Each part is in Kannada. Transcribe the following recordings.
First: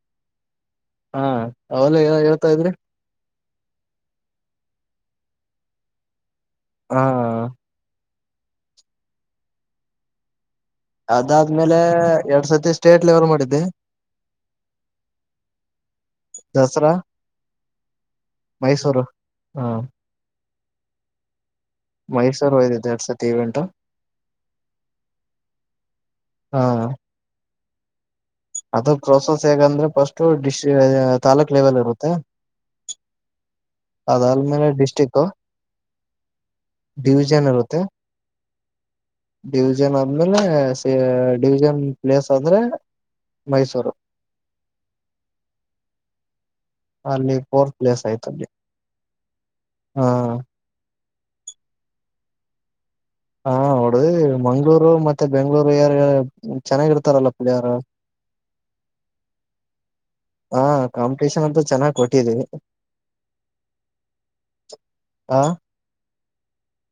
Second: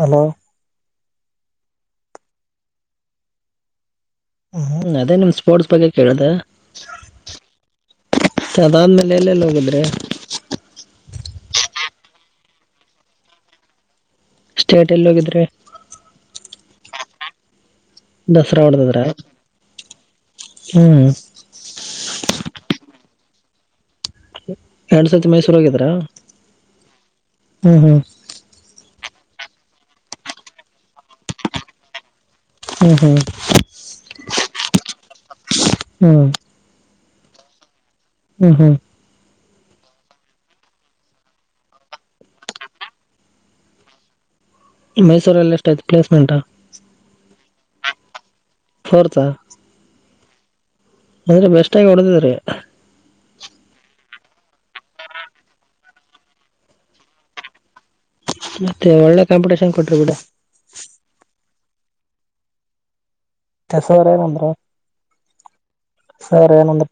ಹಲೋ. ಹಾ ಅವಲ್ಲ ಹೇಳ್ತಾ ಇದ್ರಿ. ಅದೇ ನಿಮ ಸ್ಪೋರ್ಟ್ಸ್ ಬಗ್ಗೆ ಕೇಳಿದೆ. ಹಾ. ಸದಾದ್ಮೇಲೆ ಎಲ್ಲೆಲ್ಲಿ ಹೋಗಿದ್ರೆ. ಅದಾದ್ಮೇಲೆ ಎರಡ್ ಸತಿ ಸ್ಟೇಟ್ ಲೆವೆಲ್ ಮಾಡಿದ್ದೆ. ಸ್ಟೇಟ್ ಎಲ್ಲಿ ಹೋಗಿದ್ರಿ. ದಸರಾ. ದಸರಾ ಹೊಡ್ದದ್ರ ಮೈಸೂರು ಹ ಹ್ಮ್. ಮೈಸೂರ್ ಹೋದಿದ್ದ ಎರಡ ಸತಿ ಈ ಇವೆಂಟ್. ಎರಡ್ ಸರತಿ ಮೈಸೂರು ಹೋಗಿದ್ರಾ ಹ್ಮ್ ಹ್ಮ್. ಅದ ಪ್ರೋಸೆಸ್ ಹೇಗಂದ್ರೆ ಫಸ್ಟು ಡಿಸ್ಟ್ರಿಕ ತಾಲ್ಲೂಕ್ ಲೆವೆಲ್ ಇರುತ್ತೆ. ಹ್ಮ್ ಹ್ಮ್. ಅದ ಅದಲ್ಮೇ ಡಿಸ್ಟಿಕ್. ಹ್ಮ. ಡಿವಿಜನ್ ಇರುತ್ತೆ. ಹ್ಮ್ ಹ್ಮ್. ಡಿವಿಜನ್ ಆದ್ಮೇಲೆ ಡಿವಿಜನ್ ಪ್ಲೇಸ್ ಅಂದ್ರೆ. ಮೈಸೂರು. ಮೈಸೂರಲ್ಲಿ ಎಷ್ಟು ಆಯ್ತು ಪ್ಲೇಸ್ಮೆಂಟ್. ಅಲ್ಲಿ ಫೋರ್ತ್ ಪ್ಲೇಸ್ ಆಯ್ತ. ಫೋರ್ತ್. ಹಾ. ಅಂದ್ರೆ ಬೆಸ್ಟಗಿ ಹೊಡದಿದ್ರೀ. ಹಾ ನೋಡುದ ಮಂಗ್ಳೂರು ಮತ್ತೆ ಬೆಂಗ್ಳೂರು ಯಾರ ಚೆನ್ನಾಗಿರ್ತಾರಲ್ಲ ಪುಳ ಯಾರ. ಮತ್ತೆ ಒಳ್ಳೆ ಕಾಂಪಿಟೇಷನ್ ಕೊಟ್ರ ಬಿಡ. ಚೆನ್ನಾಗ ಕೊಟ್ಟಿದೀವಿ. [unintelligible] ಹಾ. ಸರಿ ಏನಂದ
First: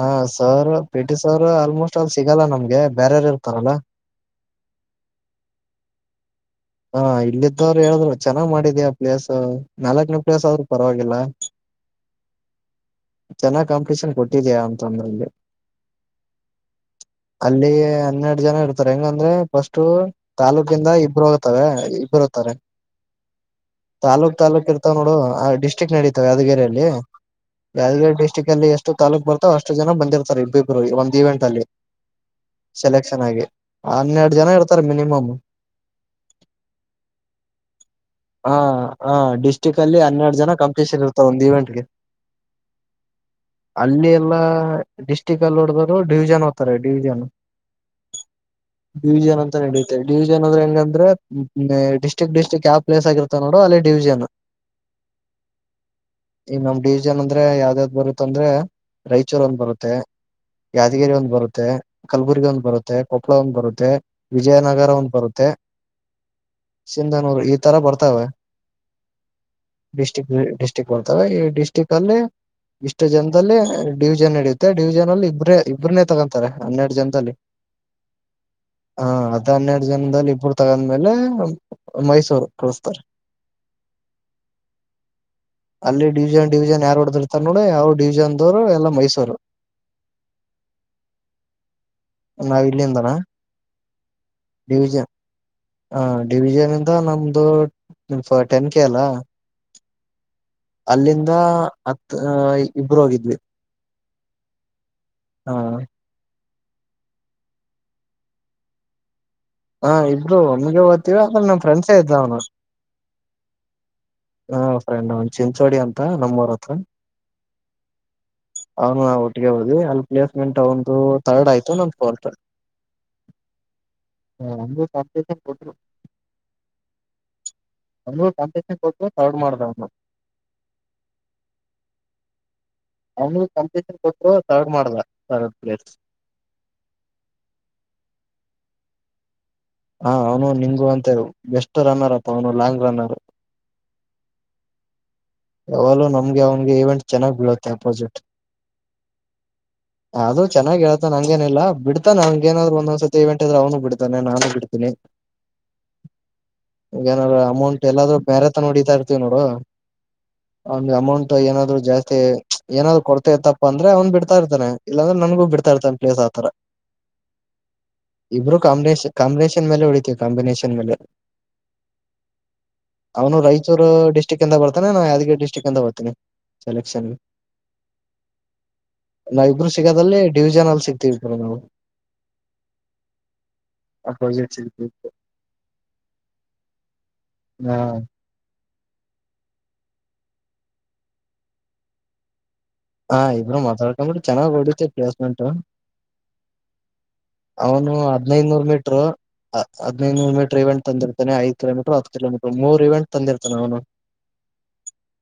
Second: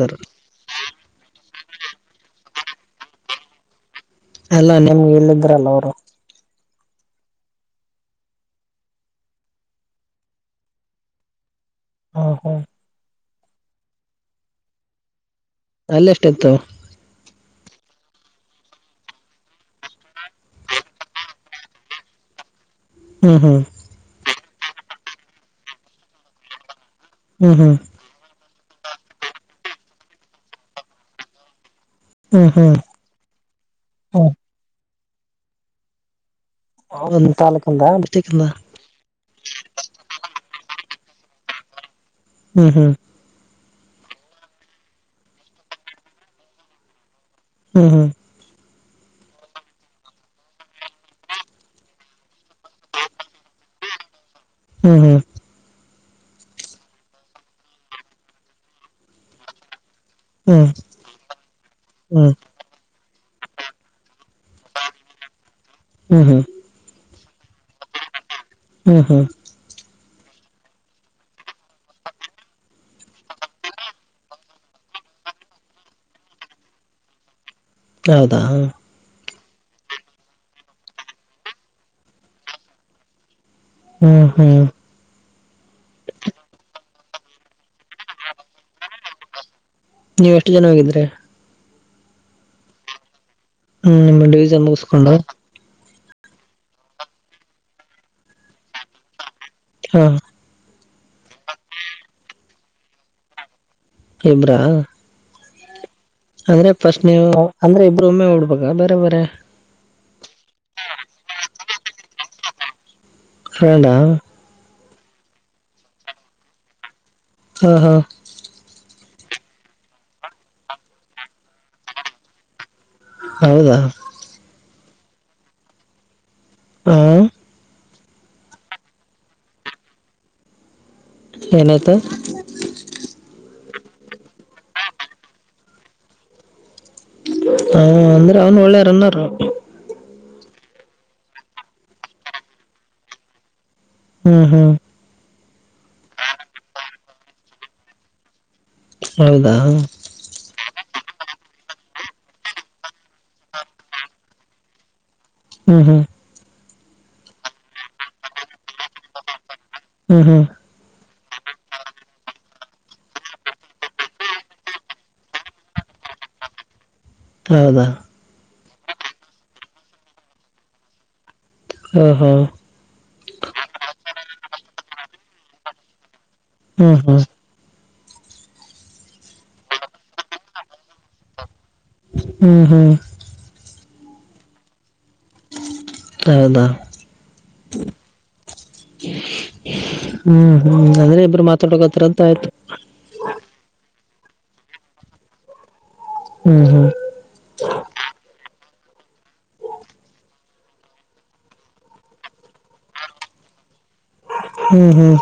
ಹ sir P T sir almost ಅಲ್ಲಿ ಸಿಗಲ್ಲ ನಮ್ಗೆ ಬೇರಾರ ಇರ್ತಾರಲ್ಲ. ಅಲ್ಲ ನಿಮ್ಗೆ ಇಲ್ಲ ಇದ್ರಲ್ಲ ಅವರು. ಹಾ ಇಲ್ಲಿದ್ದವ್ರು ಹೇಳ್ರು ಚೆನ್ನಾಗ್ ಮಾಡಿದಿ ಆ ಪ್ಲೇಸ್ ನಾಲ್ಕನೇ ಪ್ಲೇಸ್ ಆದ್ರರು ಪರವಾಗಿಲ್ಲ. ಹ ಹಾ. ಚೆನ್ನಾಗ್ ಕಾಂಪಿಟೇಷನ್ ಕೊಟ್ಟಿದಯಾ ಅಂತ ಅಂದ್ರು. ಅಲ್ಲ ಎಷ್ಟ ಇತ್ತು. ಅಲ್ಲಿ ಹನ್ನೆರಡು ಜನ ಇರ್ತಾರೆ ಹೆಂಗಂದ್ರೆ ಫಸ್ಟ್ ತಾಾಲೂಕಿಂದ ಇಬ್ಬ್ರ [unintelligible] ಹ್ಮ್ ಹ್ಮ್. ತಾಲೂಕ್ ಇರ್ತಾವ ನೋಡು ಆ ಡಿಸ್ಟಿಕ್ ನಡತಾವ ಯಾದಗಿರಿಯಲ್ಲಿ ಹ್ಮ್ ಹ್ಮ್ ಯಾದಗಿರ ಡ್ಟಿಕ್ ಅಲ್ಲಿ ಎಷ್ ಎಷ್ಟ ತಾಲೂಕ್ ಬರ್ತ ಅಷ್ಟ ಜನ ಬಂದಿರ್ತ ಇಬ್ಬಬ್ರು ಒಂದ ಇವೆಂಟ್ ಅಲ್ಲಿ. ಹ್ಮ್ ಹ್ಮ್ ಸೆಲೆಕ್ಷನ್ ಆಗಿ ಹ್ಮ್ ಹನ್ನೆರಡು ಜನ ಇರ್ತಾರೆ ಮಿನಿಮಮ್. ಒಂದ್ ತಾಲೂಕಿಂದ ಡಿಸ್ಟಿಕ್ ಇಂದ. ಹ ಹ ಡಿಸ್ಟಿಕ್ ಅಲ್ಲಿ ಹನ್ನೆರಡು ಜನ ಕಂ ಸ್ಪೆಷಲ್ ಇರ್ತಾ ಒಂದು ಇವೆಂಟ್ಗೆ. ಹ್ಮ್ ಹ್ಮ್. ಅಲ್ಲಿ ಎಲ್ಲಾ ಡಿಸ್ಟ್ರಿಕ್ ಅಲ್ಲಿ ನೋಡದ್ರು ಡಿವಿಜನ್ ಹೋಗ್ತಾರೆ ಡಿವಿಜನ್. ಹ್ಮ್ ಹ್ಮ್. ಡಿವಿಜನ್ ಅಂತ ನಡೀುತ್ತೆ ಡಿವಿಜನ್ ಅಂದ್ರೆ ಹೆಂಗ ಅ್ರ ಡಿಸ್ಟ್ರಿಕ್ ಡಿಸ್ಟ್ರಿಕ್ ಯಾವ ಪ್ಲೇಸ್ ಆಗಿರ್ತೋ ನೋ ಅಲ್ಲಿ ಡಿವಿಜನ್. ಹ್ಮ್ ಹ್ಮ್. ಈ ನಮ ಡಿವಿಜನ್ ಅಂದ್ರೆ ಯಾವ್ದ್ಯ್ದ್ ಬರುತ್ತ ಅಂದ್ರೆ ರಾಯಚೂರ್ಂದ್ ಬರುತ್ತೆ. ಹ್ಮ್ ಯಾದಗಿರಿ ಒಂದ್ ಬರುತ್ತೆ ಹ್ಮ್ ಕಲಬುರ್ಗಿ ಒಂದ್ ಬರುತ್ತೆ. ಕೊಪ್ಪಳ ಒಂದ್ ಬರುತ್ತೆ ವಿಜಯನಗರ ಒಂದ್ ಬರುತ್ತೆ. ಹ್ಮ್ ಹ್ಮ್. ಸಿಂದನೂರು ಈ ತರ ಬರ್ತಾವ. ಹ್ಮ್ ಹ್ಮ್. ಡಿಸ್ಟಿಕ್ ಡಿಸ್ಟಿಕ್ ಕೊಡ್ತವೆ ಈ ಡಿಸ್ಟಿಕ್ ಅಲ್ಲಿ. ಇಷ್ಟು ಜನದಲ್ಲಿ ಡಿವಿಜನ್ ನಡಿಯುತ್ತೆ ಡಿವಿಜನ್ ಅಲ್ಲಿ ಇಬ್ರೇ ಇಬ್ಬ್ರನೆೇ ತಗೊಂತಾರೆ ಹನ್ನೆರಡು ಜನದಲ್ಲಿ. ಹೌದಾ. ಹ ಅದ್ ಹನ್ನೆರಡು ಜನದಲ್ಲಿ ಇಬ್ಬರು ತಗಂದ್ಮೇಲೆ ಮೈಸೂರು ಕಳಸ್ತಾರ. ಹ್ಮ್ ಹ್ಮ್ ಅಲ್ಲಿ ಡಿವಿಜನ್ ಡಿವಿಜನ್ ಯಾರಡ್ ಅದ್ರ ತ ನೋಡ ಯಾವ ಡಿವಿಜನ್ ದವರು ಎಲ್ಲ ಮೈಸೂರು. ನೀ್ ಎಷ್ಟು ಜನ ಹೊಗಿದ್ರೆ. ನಾವ ಇಲ್ಲಿಂದನಾ. ಹ್ಮ್ ಡಿವಿಷನ್ ಮುೂಸ್ಕೊಂಡು. ಹ ಡಿವಿಜನ್ ಇಂದ ನಮ್ದು ಟೆನ್ ಕೆ ಅಲ್ಲ. ಹಾ. ಅಲ್ಲಿಂದ ಹತ್ ಇಬರು ಹೋಗಿದ್ವಿ. ಇಬ್ರಾ. ಹಾ. ಅಂದ್ರೆ ಫಸ್ಟ್ ನೀವು ಅಂದ್ರೆ ಇಬ್ರು ಒಮ್ಮೆ ಡ್ಬೇಕ ಬೇರೆ ಬೇರೆ. ಹಾ ಇದಬ್ರು ಒಮಗೆ ಹೋಗ್ತಿವಿ ಅಂದ್ರೆ ನಮ ಫ್ರೆಂಡ್ಸೇ ಇದ್ದ ಅವ್ನು. ಫ್ರೆಂಡ್. ಹಾ ಫ್ರೆಂಡ್ ಒನ್ ಚಿಂಚೋಡಿ ಅಂತ ನಮ್ಮೂರ ಹತ್ರ. ಹಾ ಹಾ ಅವನು ನಾವು ಒಟ್ಟಿಗೆ ಹೋದ್ವಿ ಅಲ್ಲಿ ಪ್ಲೇಸ್ಮೆಂಟ್ ಒಂದು ತರ್ಡ್ ಆಯ್ತು ನ ಫೋತ್ ಹೌದಾ ಕೊಟ್ಟರು ಹ ಅವನು ಕಾಂಪಿಟೇಶನ್ ಕೊಟ್ಟು ತಾರ್ಡ್ ಮಾಡ್ದ್ಣ ಏನಾಯ್ತು ಕಂಪಿಟಷನ್ ಕೊಟ್ಟು ತಾರ್ಡ್ ಮಾಡ್ದ ತಾರ್ಡ್ ಪ್ಲೇಸ್ ಹಾ ಅಂದ್ರೆ ಅವನ್ ಒಳ್ಳೆ ರನ್ನರ್ ಹಾ ಅವ್ನು ನಿಂಗು ಅಂತೆ ಎಸ್ ರನ್ನರ್ ಅಪ್ಪ ಅವನು ಲಾಂಗ್ ರನ್ನರ್ ಹ್ಮ್ ಹ್ಮ್ ಯಾವಲೂ ನಮ್ಗೆ ಅವನ್ಗೆ ಈವೆಂಟ್ ಚೆನ್ನ್ ಬೀಳುತ್ತೆ ಅಪೋಸಿಟ್ ಹೌದಾ ಹಾ ಚೆನ್ನಾಗಿ ಹೇಳ್ತಾ ಹಂಗೇನಿಲ್ಲ ಬಿಡ್ತಾನ ಹಂಗ ಏನಾದ್ ಒಂದ್ಸತಿ ಇವೆಂಟ್ ಇದ್ರ ಅವನು ಬಿತಾನ ನಾನು ಬಿಡ್ತೀನಿ ಹ್ಮ್ ಹ್ಮ್ ಈ ಏನಾದ್ರು ಅಮೌಂಟ್ ಎಲ್ಲಾದ್ರು ಬೇರೆ ತ ನ ಹೊಡಿತಾ ಇರ್ತೀವಿ ನೋಡು ಹ್ಮ್ ಹ್ಮ್ ಆ ಅಮೌಂಟ್ ಏನಾದ್ರು ಜಾಸ್ತಿ ಏನಾದ್ರು ಕೊಡ್ತ ಇತ್ತಪ್ಪ ಅಂದ್ರೆ ಅವ್ನು ಬಿಡ್ತಾ ಇತಾನೆ ಇಲ್ಲಾರೆ ನನ್ಗ ಬಿಡ್ತ ಇರ್ತಾನ ಪ್ಲಸ್ [inaudible] ಹೌದಾ ಕಾಂಬಿನೇನ್ ಕಾಂಬಿನೇಷನ್ ಮೇಲೆ ಉಳಿತೀವಿ ಕಾಂಬಿನೇಷನ್ ಮೇಲೆ ಹಾ ಹಾ ಅವನು ರಾಯಚೂರು ಡಿಸ್ಟ್ರಿಕ್ ಇಂದ ಬರ್ತಾನೆ ನಾ ಯಾದಗಿರಿ ಡಿಸ್ಟ್ರಿಕ್ ಇಂದ ಬರ್ತನಿ ಹ್ಮ್ ಸೆಲೆಕ್ಷನ್ ಹ್ಮ್ ನಾವಿಬರು ಸಿಗಾದಲ್ಲಿ ಡಿವಿಜನ್ ಅಲ್ಲಿ ಸಿಗ್ತೀವಿ ಇಬರು ನಾವು ಹ್ಮ್ ಹ್ಮ್ ಅಪೋಸಿಟ್ ಸಿಕ್ತೀವಿ ಹೌದಾ ಹ್ಮ ಹ್ಮ್ ಹ್ಮ್ ಅಂದ್ರೆ ಇಬ್ಬರು ಮಾತಾಡಕೋತರದ ಆಯ್ತು ಅಂದ್ರೆ ಚೆನ್ನಾಗಿ ಹೊಡಿತೀವಿ ಪ್ಲೇಸ್ಮೆಂಟ್ ಹ್ಮ್ ಹ್ಮ್ ಅವನು ಹದ್ನೈದನೂರ್ ಮೀಟ್ರು ಹದಿನೈದು ನೂರು ಮೀಟರ್ ಇವೆಂಟ್ ತಂದಿತಾನೆ ಐದು ಕಿಲೋಮೀಟರ್ ಹತ್ತು ಕಿಲೋಮೀಟರ್ ಮೂರ್ವೆಂಟ್ ತಂದಿರ್ತಾನ ಅವನು ಹ್ಮ್ ಹ್ಮ್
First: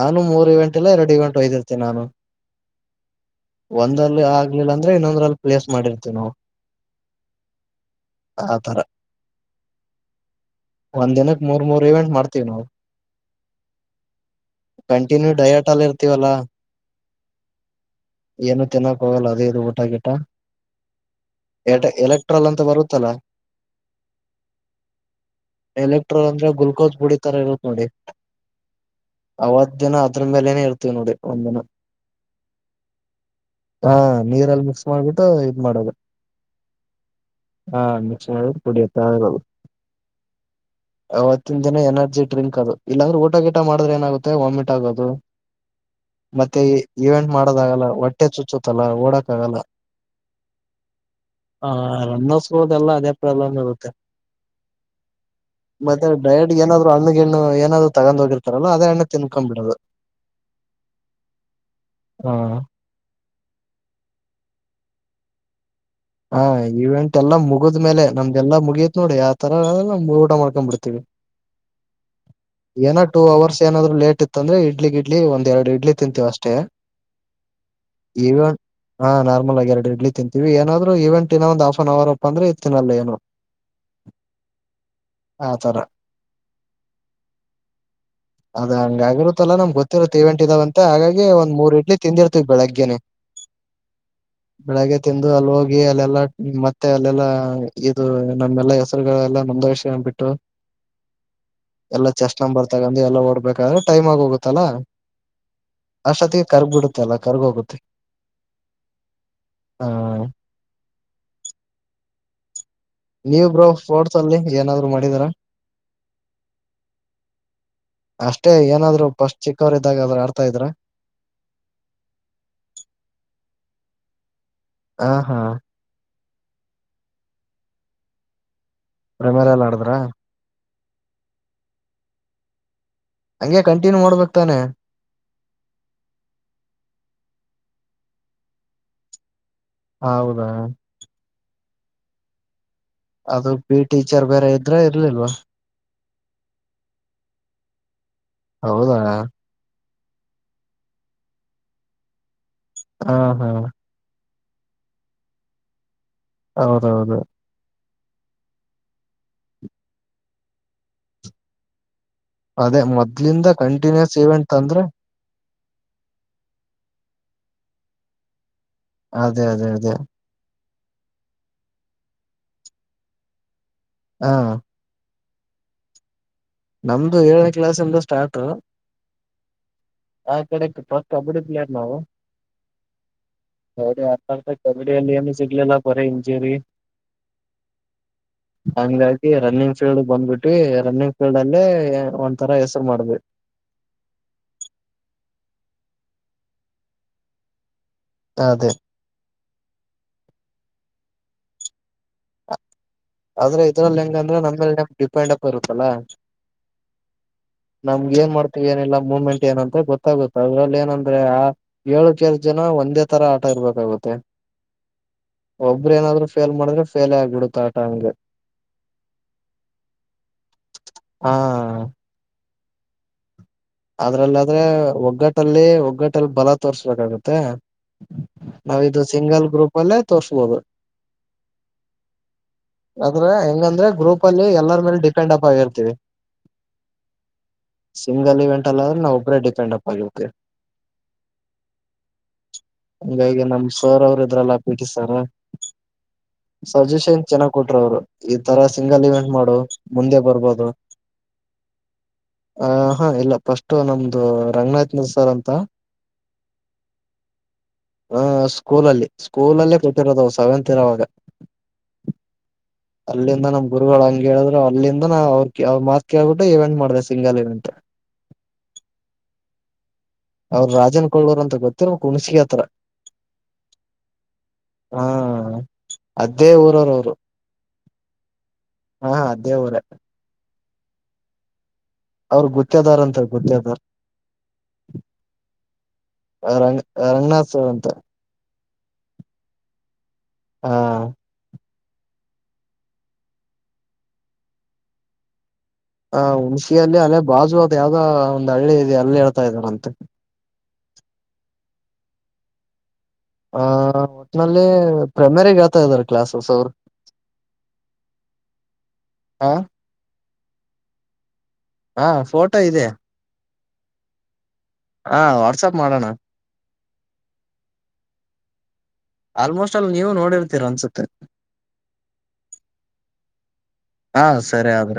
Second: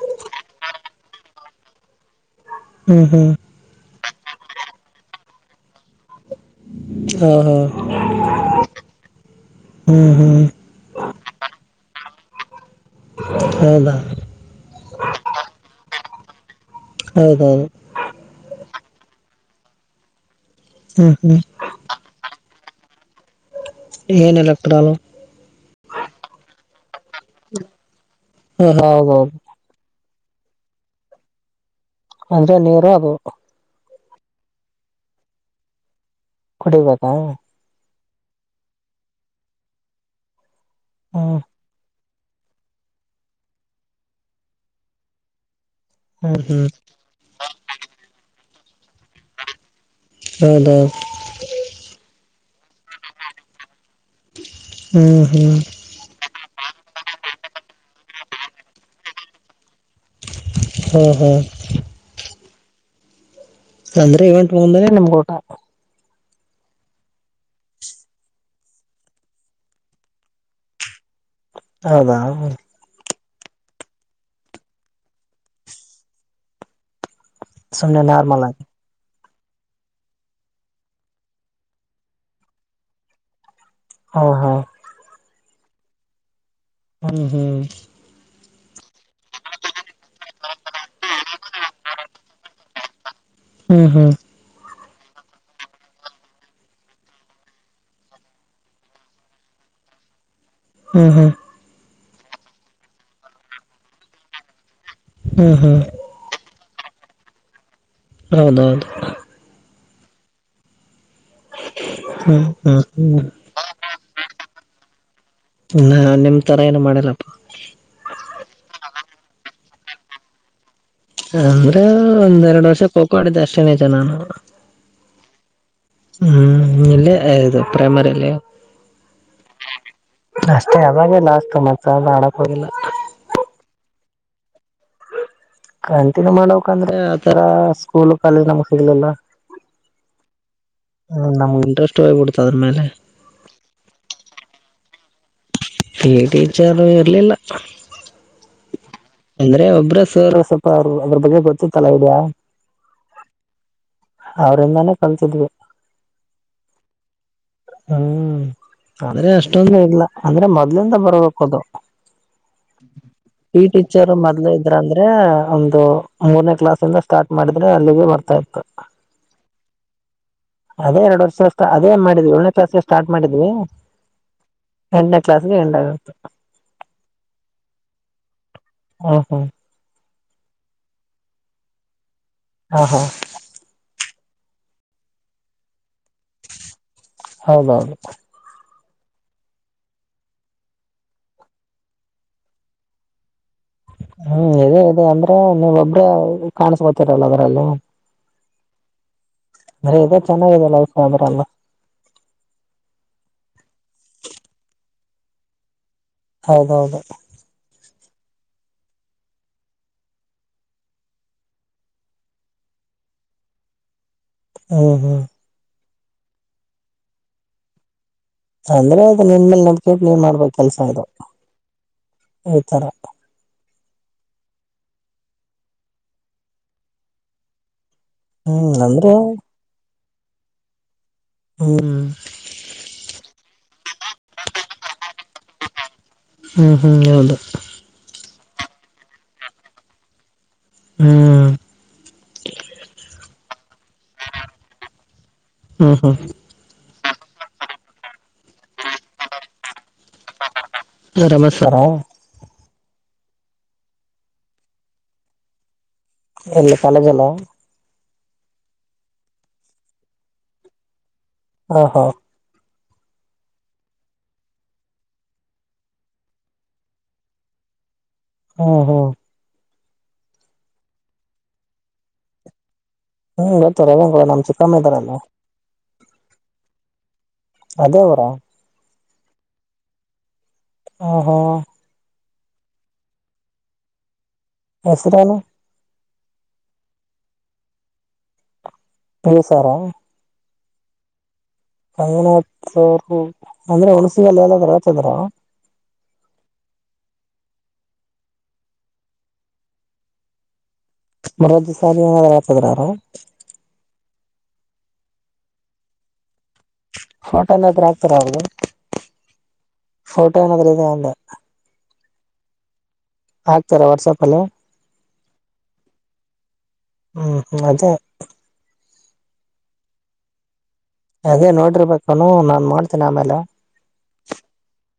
ನಾನು ಮೂರ್ ಇವೆಂಟ್ ಇಲ್ಲ ಎರಡು ಇವೆಟ್ದ್ದರ್ತೀನಿ ನಾನು ಹ್ಮ್ ಹ್ಮ್ ಒಂದಲ್ಲಿ ಆಗ್ಲಿಲ್ಲ ಅಂದ್ರೆ ಇನ್ನೊಂದ್ರಲ್ಲಿ ಪ್ಲೇಸ್ ಮಾಡಿರ್ತಿೇವಿ ನಾವು ಹ ಹಾ ಆತರ ಹ್ಮ್ ಹ್ಮ್ ಒಂದ್ ದಿನಕ್ ಮೂರ್ ಮೂರ್ ಇವೆಂಟ್ ಮಾಡ್ತೀವಿ ನಾವು ಹೌದಾ ಕಂಟಿನ್ಯೂ ಡಯಟ್ ಅಲ್ಲ ಇರ್ತೀವಲ್ಲಾ ಹೌದೌದು ತಿನ್ನಾ ಹೋಗಲ್ಲ ಅದೇ ಇದು ಊಟ ಗಿಟ ಹ್ಮ್ ಹ್ಮ್ ಎಲೆಕ್ ಎಲೆಕ್ಟ್ರಾಲ್ ಅಂತ ಬರುತ್ತಲ್ಲ ಏನ್ ಎಲೆಕ್ಟ್ರಾಲ ಎಲೆಕ್ಟ್ರೋಲ್ ಅಂದ್ರೆ ಗ್ಲುಕೋಸ್ ಬುಡಿತರ ಇರುತ್ತತ್ ನೋಡಿ ಹ್ಮ ಹೌ ಹೌದು ಅವತ್ ದಿನ ಅದ್ರ ಮೇಲೆೇನೇ ಇರ್ತತಿವಿ ನೋಡಿ ಒಂದ್ ದಿನ ಅಂದ್ರೆ ನೀರು ಅದು ಹಾ ನೀರಲ್ಲಿ ಮಿಕ್ಸ್ ಮಾಡ್ಬಿಟ್ಟು ಇದ್ ಮಾಡೋದು ಕುಡಿಬೇಕಾ ಹಾ ಕುಡಿತಾ ಇರೋದು ಹ್ಮ್ ಅವವತ್ತಿನ ದಿನ ಏನಾರ ಜ ಡ್ರಿಂಕ್ ಅದು ಇಲ್ಲಾಂದ್ರೆ ಊಟ ಗೀಟ ಮಾಡಿದ್ರ ಏನಾಗುತ್ತೆ ವಾಮಿಟ್ ಆಗೋದು ಹ್ಮ್ ಮತ್ತೆ ಹ್ಮ್ ಇವೆಂಟ್ ಮಾಡೋದಾಗಲ್ಲ ಹೊಟ್ಟೆ ಚುಚ್ಚತ್ತಲ್ಲ ಓಡಕ ಆಗಲ್ಲ ಹೌದೌದು ಹ ರನ್ನ ಸ್ಕೂಲ್ದೆಲ್ಲಾ ಅದೇ ಪ್ರಾಬ್ಲಮ್ ಇರುತ್ತೆ ಹ್ಮ್ ಹ್ಮ್ ಮತ್ತೆ ಡಯಟ್ ಏನಾದ್ರು ಹಣ್ಣಗೆಣು ಏನಾದ್ರು ತಗೊಂಡ್ ಹೋಗಿರ್ತಾರಲ್ಲ ಅದ ಹಣ್ಣ ತಿನ್ಕೊ ಬಿಡೋದು ಹಾ ಹಾ ಅಂದ್ರೆ ಇವೆಂಟ್ ಮುಂದನನೆ ನಿಮ್ಗ ಊಟ ಹಾ ಈವೆಂಟ್ ಎಲ್ಲಾ ಮುಗುದ್ಮೇಲೆ ನಮ್ಗೆಲ್ಲ ಮುಗತ್ ನೋಡಿ ಆತರ ನಮ್ ಊಟ ಮಾಡ್ಕೊಂಡ್ ಬಿಿಡ್ತೀವಿ ಹೌದಾ ಏನ ಟೂ ಅವರ್ಸ್ ಏನಾದ್ರು ಲೇಟ್ ಇತ್ತ ಅಂದ್ರೆ ಇಡ್ಲಿ ಗ ಇಡ್ಲಿ ಒಂದ್ ಎರಡು ಇಡ್ಲಿ ತಿಂತೀವ ಅಷ್ಟೇ ಸುಮ್ನೆ ನಾರ್ಮಲ್ ಈವನ್ ಆಗಿ ಹಾ ಎರಡು ಇಡ್ಲಿ ತಿಂತೀವಿ ಏನಾದ್ರು ಇವೆಂಟ್ ಇನ್ನ ಒಂದ್ ಆಫ್ನ್ ಅವರ್ ಅಪ್ಪ ಅಂದ್ರೆ ಇ ತಿನ್ನಲ್ಲ ಏನು ಹಾ ಹಾ ಆ ತರ ಹ್ಮ್ ಹ್ಮ್ ಅದ ಹಂಗಾಗಿರುತ್ತಲ್ಲ ನಮ್ ಗೊತ್ತಿರುತ್ತೆ ಇವೆಂಟ್ ಇದಾವ ಅಂತ ಹಾಗಾಗಿ ಒಂದ್ ಮೂರ್ ಇಡ್ಲಿ ತಿಂದಿರ್ತವಿ ಬೆಳಗ್ಗೆೇನೆ ಹ್ಮ್ ಹ್ಮ್ ಬೆಳಗ್ಗೆ ತಿಂದು ಅಲ್ ಹೋಗ್ ಹಾಗ ಅಲ್ಲೆಲ್ಲಾ ಮತ್ತೆ ಅಲ್ಲೆಲ್ಲಾ ಇದು ನಮ್ಮೆಲ್ಲಾ ಹೆಸರುಗಳೆಲ್ಲಾ ನೊಂದಾಯಿಸ್ಕೊ ಬಿಟ್ಟು ಹ್ಮ್ ಹ್ಮ್ ಎಲ್ಲಾ ಚೆಸ್ಟ್ ನಂಬರ್ ತಗೊಂಡು ಎಲ್ಲ ಓಡ್ಬೇಕಾದ್ರೆ ಟೈಮ್ ಆಗ ಹೋಗುತ್ತಲ್ಲಾ ಹ್ಮ್ ಹಾ ಅಷ್ಟೊತ್ತಿಗೆ ಕರ್ಗ್ ಬಿಡುತ್ತೆ ಅಲ್ಲ ಕರ್ಗ್ ಹೋಗುತ್ತೆ ಹೌದೌದು ಹಾ ಹ್ಮ ಹ್ಮ ಹ್ಮ್ ಲ್ಲಿ ಏನಾದ್ರು ಮಾಡಿದರಾ ನಾ ನಿಮ್ ತರ ಏನು ಮಾಡಿಲ್ಲಪ್ಪ ಅಷ್ಟೇ ಏನಾದ್ರು ಪಶ್ಚಿಕ್ಕ ಇದಾಗಾದ್ರ ಆಡ್ತಾ ಇದ್ರ ಅಂದ್ರೆ ಒಂದೆರಡು ವರ್ಷ ಖೋ ಆಡಿದ್ದೆ ಅಷ್ಟೇ ನಾನು ಹ ಹಾ ಹ್ಮ್ ಇಲ್ಲೆ ಅದು ಪ್ರೇಮರಿಯಲಿ ಪ್ರೈಮರಿಯಲ್ಲಿ ಆಡದ್ರ ಅಷ್ಟೇ ಅವಾಗೆ ಲಾಸ್ಟ್ ಮತ್ತ್ ಯಾವುದು ಆಡಕ್ ಹೋಗಿಲ್ಲ ಹಗೆ ಕಂಟಿನ್ಯೂ ಮಾಡ್ಬೇಕಕ್ ತಾನೆ ಕಂಟಿನ್ಯೂ ಮಾಡೋಕ್ ಅಂದ್ರೆ ಆತರ ಸ್ಕೂಲ್ ಕಾಲೇಜ್ ನಮಗ್ ಸಿಗ್ಲಿಲ್ಲ ಹೌದಾ ಬಿಡ್ತದ ಮೇಲೆ ಅದು ಪಿ ಟೀಚರ್ ಬೇರೆ ಇದ್ರ ಇರ್ಲಿಲ್ವಾ ಟೀಚರ್ ಇರ್ಲಿಲ್ಲ ಹೌದಾ ಸೇರ್ ಸ್ವಲ್ಪ ಅವರು ಅದ್ರ ಬಗ್ಗೆ ಗೊತ್ತಿತಲಾ ಐಡಿಯಾ ಹಾ ಹಾ ಅವ್ರಂದಾನೇ ಕಲ್ತಿದ್ವಿ ಹೌದೌದು ಹ್ಮ್ ಆದ್ರೆ ಅಷ್ಟೊಂದ ಇಲ್ಲ ಅಂದ್ರೆ ಮೊದ್ಲಿಂದ ಬರ್ಬೇಕ ಅದು ಅದೇ ಮೊದ್ಲಿಂದ ಪಿಟಿ ಟಿಚರ್ ಕಂಟಿನ್ಯೂಸ್ ಮೊದ್ಲು ಇವೆಂಟ್ ಇದ್ರ ಅಂದ್ರೆ ಒಂದು ಮೂರನೇ ಕ್ಲಾಸ್ಲ್ಲ ಸ್ಟಾರ್ಟ್ ಮಾಡಿದ್ರೆ ಅಲ್ಲಿಗೆ ಬರ್ತಾ ಇತ್ತು ಅದೇ ಅದೇ ಅದೇ ಅದೇ ಎರಡ್ ವರ್ಷದ ಅದೇ ಮಾಡಿದ್ವಿ ಏಳನೇ ಕ್ಲಸ್ಗೆ ಸ್ಟಾರ್ಟ್ ಮಾಡಿದ್ವಿ ಹಾ ಕ್ಲಾಸ್ಸಿಗೆ ನಮ್ದು ಏಳನೇ ಕ್ಲಾಸ್ದ ಸ್ಟಾರ್ಟು ಹಾ ಹಾ ಆ ಕಡೆ ಕಬಡ್ಡಿ ಪ್ಲೇಯರ್ ನಾವು ಹಾ ಹಾ ತ ಕಬಡ್ಡಿ ಅಲ್ಲಿ ಅನು ಸಿಗ್ಲಲ್ಲ ಬರ ಇಂಜುರಿ ಹೌದೌದು ಹಂಗಾಗಿ ರನ್ನಿಂಗ್ ಫೀಲ್ಡ್ ಬಂದ್ಬಿಟ್ಟವಿ ರನ್ನಿಂಗ್ ಲ್ಲೇ ಒಂತರ ಹೆಸ್ರು ಮಾಡಬೇಕ ಹ್ಮ್ ಇದೇ ಇದೆ ಅಂದ್ರೆ ನೀವ ಒಬ್ರೇ ಕಾಣಸ್ಬೊತ್ತರಲ್ಲ ಅದ್ರಲ್ಲಿ ಅದೇ ಅಂದ್ರೆ ಇ ಚೆನ್ನಾಗಿದೆ ಲೈಫ ಅ್ರಲ್ಲ ಪ್ಪಂಡಪ್ಪ ಇರುತ್ತಲ್ಲಾ ಹೌದೌದು ನಮ್ಗ್ ಏನ್ ಮಾಡ್ತವಿ ಏನಿಲ್ಲ ಮೂವ್ಮೆಂಟ್ ಏನಂತ ಗೊತ್ತಾಗುತ್ತೆ ಅದ್ರಲ್ಲಿ ಏನಂದ್ರೆ ಆ ಏಳು ಕೆಸ್ ಜನ ಒಂದೇ ತರ ಆಟ ಇರ್ಬೇಕಾಗುತ್ತೆ ಹ್ಮ ಹ್ಮ್ ಒಬ್ಬರು ಏದ್ರು ಫೇಲ್ ಮಾಡ್ರೆ ಫೇ ಆಗ್ಬ ಬಿಡುತ್ತ ಆಟ ಹಂ ಅಂದ್ರೆ ಅದು ನಿನ್ಲೆ ನಡ್ಕ ನೀನ್ ಮಾಡ್ಬೇಕ ಕೆಲ್ಸ ಇದು ಹಾ ಈ ಥರ ಅದ್ರಲ್ಲಾದ್ರೆ ಒಗ್ಗಟ್ಟಲ್ಲಿ ಒಗ್ಗಟ್ಟಲ್ಲಿ ಬಲ ತೋರ್ಸ್ಬೇಕಾಗತ್ತೆ ಹ್ಮ್ ನಾವಿದದು ಅಂದ್ರೆ ಸಿಂಗಲ್ ಗ್ರೂಪ್ ಅಲ್ಲೇ ತೋರ್ಸ್ಬೋದು ಹ್ಮ್ ಹಂಗಂದ್ರೆ ಗ್ರೂಪ್ ಅಲ್ಲಿ ಎಲ್ಲರ ಮೇಲೆ ಡಿಪೆಂಡ್ ಅಪ್ ಆಗಿರ್ತೀವಿ ಹ್ಮ್ ಹ್ಮ್ ನದ ಲ್ಲ್ರ ನಾ ಒಬ್ಡಿಪೆಂಡ್ ಅೆ ಹ್ಮ್ ಹಂಗಗೆ ನಮ್ ಸರ್ ಅವ್ರ ಇದ್ರಲ್ಲ ಹಾಕ್ಬಿಟ್ಟ ಸರ ಹ್ಮ್ ಹ್ಮ್ ಸಜೆಷನ್ ಚೆನ್ನಾಗ್ ಕೊಟ್ರ ಅವ್ರು ಈ ತರ ಸಿಂಗಲ್ ಇವೆಂಟ್ ಮಾಡು ಮುಂದೆ ಬರ್ಬೋದು ರಮಸ್ವಾರ ಆ ಹಾ ಇಲ್ಲ ಫಸ್ಟ್ ನಮ್ದು ರಂಗನಾಥಥನಂದ ಸರ್ ಅಂತ ಎಲ್ಲಿ ಕಾಲೇಜ ಎಲ್ಲ ಹ ಸ್ಕೂಲಲ್ಲಿ ಸ್ಕೂಲಲ್ಲೇ ಕೊಟ್ಟಿರೋದು ಸೆವೆಂತ್ ಇರೋವಾಗ ಹಾ ಹಾ ಅಲ್ಲಿಂದ ನಮ್ ಗುರುಗಳು ಹಂಗ ಹೇಳಿದ್ರು ಅಲ್ಲಿಂದ ಅವ್ರ ಅವ್ ಮಾತತ್ ಕೇಳ್ಬಿಟ್ಟು ಇವೆಂಟ್ ಮಾಡಿದೆ ಸಿಂಗಲ್ ಇವೆಂಟ್ [unintelligible] ಹಾ ಹಾ ಅವ್ರ ರಾಜನ್ ಕೊಳರ್ ಅಂತ ಗೊತ್ತಿರ್ ಕುಣಸಗ ಹತ್ರ ಹ್ಮ್ ಬತ್ತು ರ ಕೊಡ ನಮ್ಮ ಚಿಕಾ ಮಾಡ ಇದ್ದಾರೆಲ್ಲ ಅದ್ದೇ ಊರರ ಅವರು ಅದೇ ಅವರಾ ಹಾ ಅದೇ ಊರ ಹ ಹಾ ಅವ್ರ ಗತ್ಯದಾರ ಅಂತ ಗತ್ಯದಾರ್ ಹೆಸರೇನು ರಂಗ್ ರಂಗನಾಥ್ ಸರ್ ಅಂತ ಹಸಾರ ಹಾ ರಂಗನಾಥ ಅವರು ಅಂದ್ರೆ ಹುಣಸಿಗೆಲ್ಲ ಎಲ್ಲಾದರು ರಾಜಂದ್ರ ಹ ಹುಣ್ಸಲ್ಲಿ ಅಲ್ಲೇ ಬಾಜು ಅದು ಯಾವ್ದ ಒಂದ್ ಹಳ್ಳಿ ಇದೆ ಅಲ್ಲಿ ಹೇಳ್ತಾ ಇದ್ದಾರಂತೆ [inaudible] ಸಾಲಿ ಏ್ ಹಳ್ತದ್ರಾರ ಆ ಒಟ್ನಲ್ಲಿ ಪ್ರೈಮರಿಗ್ ಆತಾ ಇದಾರೆ ಕ್ಲಾಸ್ ಫೋಟೋ ಎಲ್ಲಾದ್ರ ಆಗ್ತಾರ ಅವದು ಹ ಫೋ ದ ಅಂತ ಹಾ ಫೋಟೋ ಇದೆ ಆಾಗ್ತಾರಾ ವಾಟ್ಸಾಪ್ ಅಲ್ಲ ಹಾ ವಾಟ್ಸಪ್ ಮಾಡೋಣ ಹ್ಮ್ ಹ್ಮ್ ಅದೇ ಆಲ್ಮೋಸ್ಟ್ ಅಲ್ಲಿ ನೀವು ನೋಡಿರ್ತಿೀರ ಅನ್ಸುತ್ತೆ ಅದೇ ನೋಡ್ರಿಬೇಕ ನಾನ್ ಮಾಡೋಡ್ತೇನ ಆಮೇಲೆ ಹಾ ಸರಿ ಆದ್ರೆ